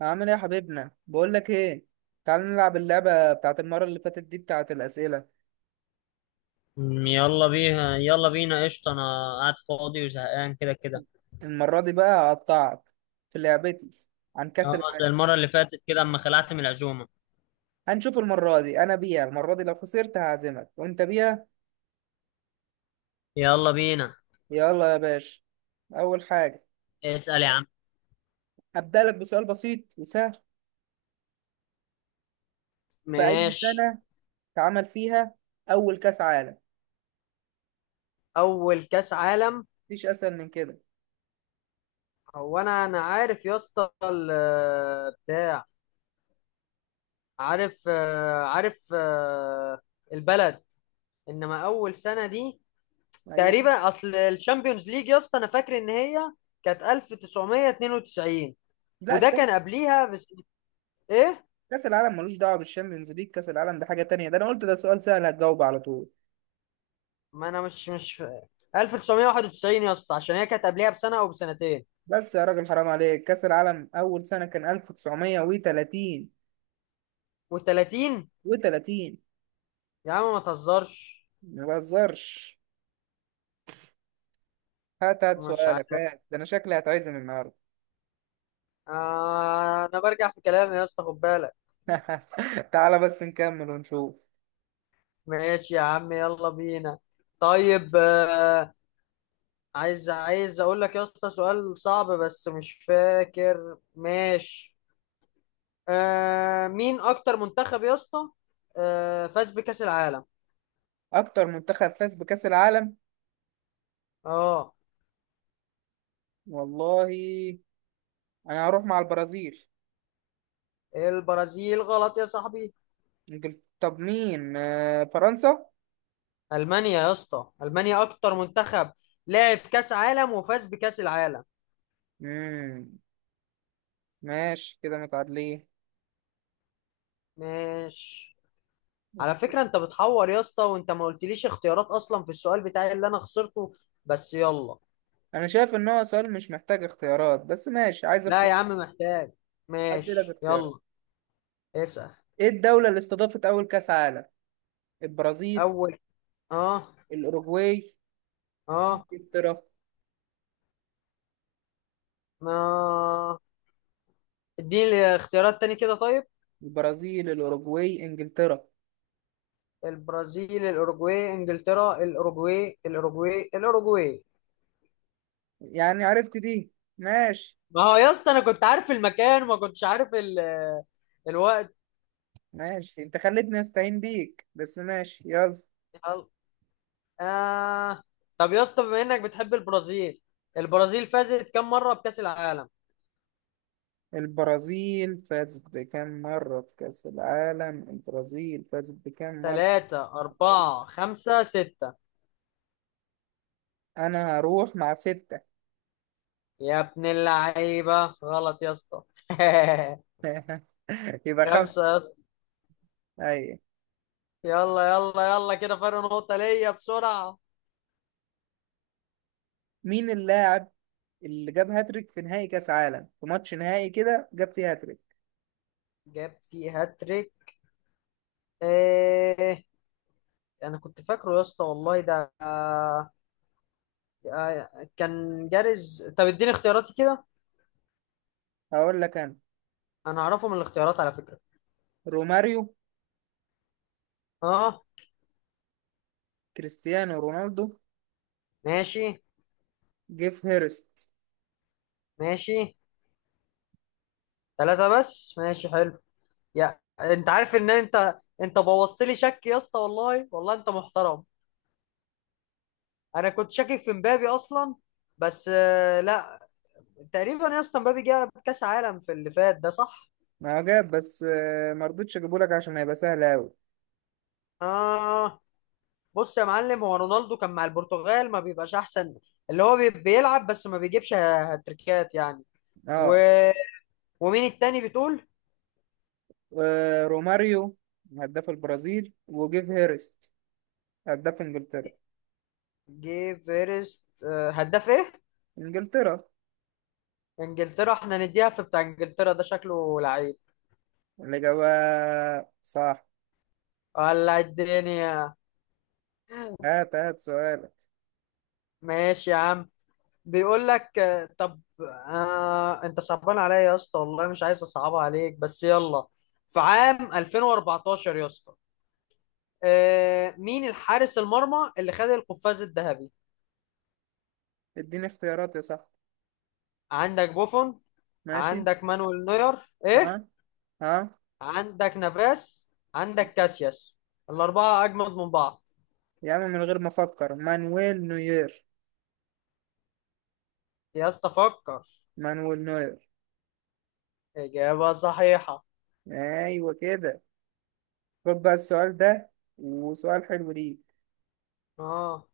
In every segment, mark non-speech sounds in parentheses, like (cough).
عامل ايه يا حبيبنا؟ بقول لك ايه. تعال نلعب اللعبه بتاعت المره اللي فاتت دي، بتاعت الاسئله. يلا بيها يلا بينا قشطة. أنا قاعد فاضي وزهقان كده كده. المره دي بقى هقطعك في لعبتي عن كاس اه، زي العالم. المرة اللي فاتت كده أما خلعت من العزومة. هنشوف المره دي انا بيها. المره دي لو خسرت هعزمك وانت بيها. يلا بينا. يلا يا باشا. اول حاجه، اسأل يا عم. هبدا لك بسؤال بسيط وسهل. في اي ماشي. سنه اتعمل فيها اول كاس عالم؟ اول كاس عالم. مفيش اسهل من كده. هو انا عارف يا اسطى بتاع. عارف عارف البلد. انما اول سنه دي ايوه. تقريبا، اصل الشامبيونز ليج يا اسطى انا فاكر ان هي كانت 1992. لا، وده كاس. كان قبليها بس. ايه. كاس العالم ملوش دعوه بالشامبيونز ليج. كاس العالم ده حاجه تانية. ده انا قلت ده سؤال سهل هتجاوب على طول. ما انا مش 1991 يا اسطى، عشان هي كانت قبلها بسنه او بسنتين. بس يا راجل، حرام عليك. كأس العالم أول سنة كان 1930. و30. و30. يا عم ما تهزرش. ما بهزرش. هات هات مش عارف. سؤالك. هات، ده أنا شكلي هتعزم النهاردة. انا برجع في كلامي يا اسطى خد بالك. (laughs) تعالى بس نكمل ونشوف. ماشي يا عم يلا بينا. طيب. عايز اقول لك يا اسطى سؤال صعب بس مش فاكر. ماشي. مين اكتر منتخب يا اسطى فاز بكأس العالم. أكتر منتخب فاز بكأس العالم. اه. والله، أنا هروح مع البرازيل. البرازيل غلط يا صاحبي. طب مين، فرنسا. المانيا يا اسطى، المانيا اكتر منتخب لعب كاس عالم وفاز بكاس العالم. مم. ماشي كده متعادلين. ماشي. على بس- فكره انت بتحور يا اسطى، وانت ما قلتليش اختيارات اصلا في السؤال بتاعي اللي انا خسرته. بس يلا. أنا شايف إن هو سؤال مش محتاج اختيارات، بس ماشي، عايز لا اختيار. يا عم، محتاج. أدي لك ماشي اختيارات. يلا. اسال. إيه الدولة اللي استضافت أول كأس عالم؟ البرازيل، اول. اه. الأوروغواي، اه إنجلترا. ما اديني اختيارات تاني كده طيب. البرازيل، الأوروغواي، إنجلترا. البرازيل الاوروجواي انجلترا الاوروجواي الاوروجواي الاوروجواي. يعني عرفت دي. ماشي. ما هو يا اسطى انا كنت عارف المكان، ما كنتش عارف ال الوقت. ماشي، أنت خليتني أستعين بيك، بس ماشي، يلا. يلا. آه. طب يا اسطى، بما انك بتحب البرازيل، البرازيل فازت كم مرة بكأس العالم؟ البرازيل فازت بكام مرة في كأس العالم؟ البرازيل فازت بكام مرة؟ ثلاثة أربعة خمسة ستة. أنا هروح مع ستة. يا ابن اللعيبة غلط يا اسطى (laughs) (laughs) يبقى خمسة خمسة. يا اسطى. أيوة. يلا يلا يلا، كده فرق نقطة ليا بسرعة. مين اللاعب اللي جاب هاتريك في نهائي كأس عالم، في ماتش نهائي كده جاب فيه هاتريك؟ جاب في هاتريك. ايه. انا كنت فاكره يا اسطى والله ده آه. كان جارز. طب اديني اختياراتي كده. هقول لك أنا. انا اعرفه من الاختيارات على فكرة. روماريو. اه. كريستيانو رونالدو. ماشي. جيف هيرست. ماشي. ثلاثة بس، ماشي حلو. يا انت عارف ان انت، بوظت لي شك يا اسطى، والله والله انت محترم. انا كنت شاكك في مبابي اصلا. بس لا. تقريبا يا اسطى مبابي جاب كاس عالم في اللي فات ده، صح. ما هو جاب، بس ما رضيتش اجيبه لك عشان هيبقى سهل قوي. اه. بص يا معلم، هو رونالدو كان مع البرتغال، ما بيبقاش احسن. اللي هو بيلعب بس ما بيجيبش هاتريكات يعني. و... اه. ومين التاني بتقول؟ روماريو هداف البرازيل، وجيف هيرست هداف انجلترا. جي فيرست هداف ايه. انجلترا. انجلترا. احنا نديها في، بتاع انجلترا ده شكله لعيب الاجابه صح. ولا الدنيا. هات هات سؤالك. ماشي يا عم. بيقول لك طب. انت صعبان عليا يا اسطى والله، مش عايز اصعبها عليك بس يلا. في عام 2014 يا اسطى. مين الحارس المرمى اللي خد القفاز الذهبي؟ اديني اختيارات يا صاحبي. عندك بوفون. ماشي. عندك مانويل نوير. ايه. ها، ها. عندك نافاس. عندك كاسياس. الاربعه اجمد من بعض. يا عم، من غير ما افكر مانويل نوير. يا اسطى فكر. مانويل نوير. اجابه صحيحه. ايوه كده. خد بقى السؤال ده، وسؤال حلو ليك. اه.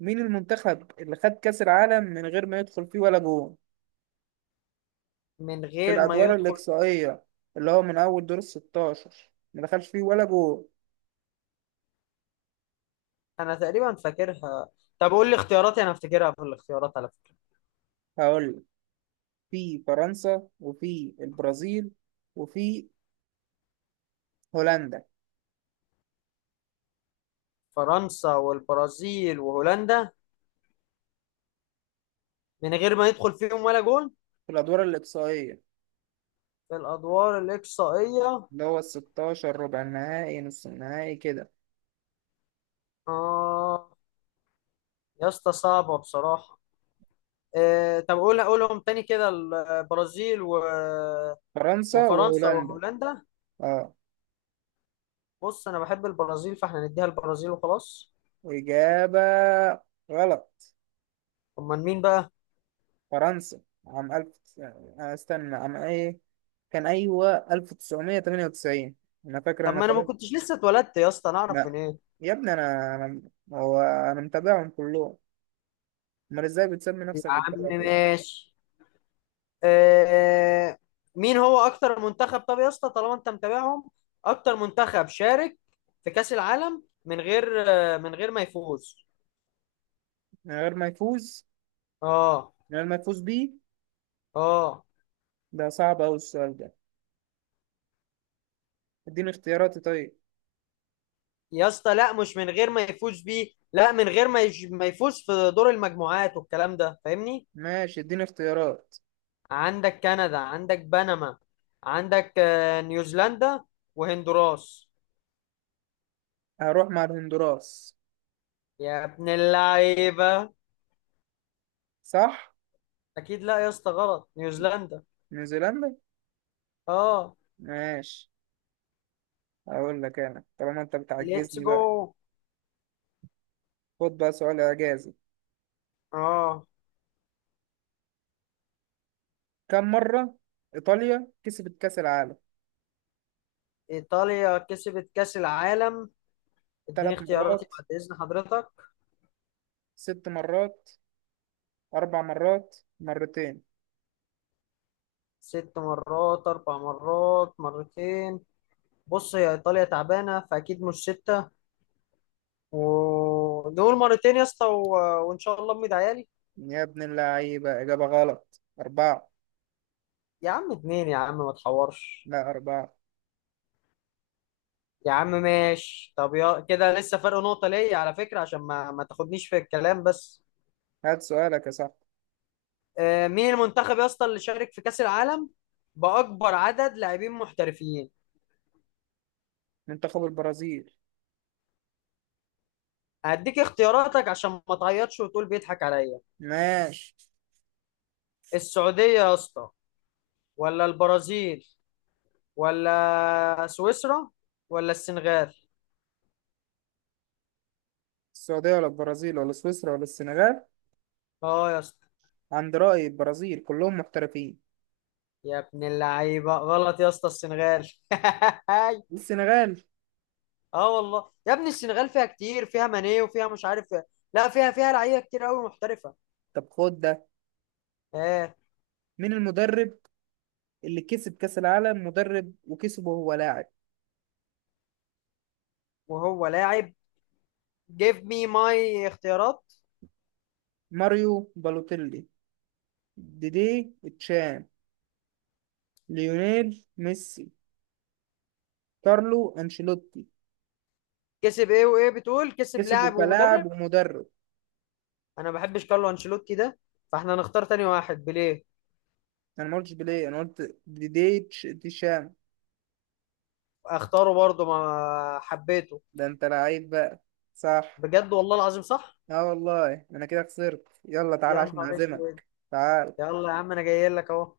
مين المنتخب اللي خد كأس العالم من غير ما يدخل فيه ولا جول من في غير ما الأدوار يدخل. الإقصائية؟ اللي هو من أول دور الستاشر ما دخلش فيه ولا جول. انا تقريبا فاكرها. طب قول لي اختياراتي، انا افتكرها في الاختيارات على فكرة. هقول، في فرنسا، وفي البرازيل، وفي هولندا. فرنسا والبرازيل وهولندا. من غير ما ندخل فيهم ولا جول. في الأدوار الإقصائية، في الادوار الاقصائية. اللي هو الستاشر، ربع النهائي، نص النهائي كده. اه. يا اسطى صعبة بصراحة. طب قول، قولهم تاني كده، البرازيل و... فرنسا وفرنسا وهولندا. وهولندا. اه. بص انا بحب البرازيل، فاحنا نديها البرازيل وخلاص. وإجابة غلط. امال مين بقى؟ فرنسا عام ألف، استنى عام إيه كان، أيوة، 1998، أنا فاكر طب أنا. ما انا ما كنتش لسه اتولدت يا اسطى، انا اعرف من لا. ايه؟ يا ابني، انا هو انا متابعهم كلهم. امال ازاي بتسمي يا نفسك عم بالطريقه كده؟ ماشي. آه، مين هو اكتر منتخب؟ طب يا اسطى طالما انت متابعهم، اكتر منتخب شارك في كأس العالم من غير، ما يفوز. من غير ما يفوز. اه. من غير ما يفوز بيه. اه ده صعب اوي السؤال ده. اديني اختياراتي طيب. يا اسطى لا، مش من غير ما يفوز بيه، لا، من غير ما يفوز في دور المجموعات والكلام ده، فاهمني. ماشي، اديني اختيارات. عندك كندا، عندك بنما، عندك نيوزيلندا، وهندوراس. هروح مع الهندوراس. يا ابن اللعيبة. صح. اكيد لا يا اسطى، غلط، نيوزيلندا. نيوزيلندا. اه. ماشي. اقول لك انا، طالما انت ليتس بتعجزني بقى. جو. خد بقى سؤال اعجازي. اه. كم مره ايطاليا كسبت كاس العالم؟ إيطاليا كسبت كأس العالم. اديني ثلاث اختياراتي مرات، بعد إذن حضرتك. ست مرات، اربع مرات، مرتين. ست مرات، أربع مرات، مرتين. بص هي إيطاليا تعبانة، فأكيد مش ستة. ودول مرتين يا اسطى و... وإن شاء الله أمي عيالي. يا ابن اللعيبة، إجابة غلط. أربعة. يا عم اتنين، يا عم ما تحورش. لا، أربعة. يا عم ماشي، طب يا كده لسه فرق نقطة ليا على فكرة، عشان ما تاخدنيش في الكلام بس. هات سؤالك يا صاحبي. مين المنتخب يا اسطى اللي شارك في كأس العالم بأكبر عدد لاعبين محترفين؟ منتخب البرازيل. هديك اختياراتك عشان ما تعيطش وتقول بيضحك عليا. ماشي. السعودية يا اسطى، ولا البرازيل، ولا سويسرا، ولا السنغال. السعودية، ولا البرازيل، ولا سويسرا، ولا السنغال؟ اه يا اسطى. عند رأي البرازيل كلهم محترفين. يا ابن اللعيبة، غلط يا اسطى، السنغال (laughs) السنغال. اه والله يا ابني السنغال فيها كتير، فيها ماني وفيها مش عارف. لا، فيها لعيبة كتير قوي محترفة. طب خد ده. اه. مين المدرب اللي كسب كأس العالم مدرب، وكسبه وهو لاعب؟ وهو لاعب. جيف مي ماي اختيارات. ماريو بالوتيلي. ديدي تشان. ليونيل ميسي. كارلو أنشيلوتي. كسب ايه وايه بتقول؟ كسب كسبه لاعب كلاعب ومدرب. ومدرب. انا ما بحبش كارلو انشيلوتي ده، فاحنا هنختار تاني واحد، بيليه. أنا ما قلتش بليه، أنا قلت ديدي تشام. اختاره برضه، ما حبيته. ده انت لعيب بقى. صح. بجد، والله العظيم صح. اه والله، انا كده خسرت. يلا تعالى يا عشان نهار اسود. اعزمك، تعال. يلا يا عم انا جاي لك اهو.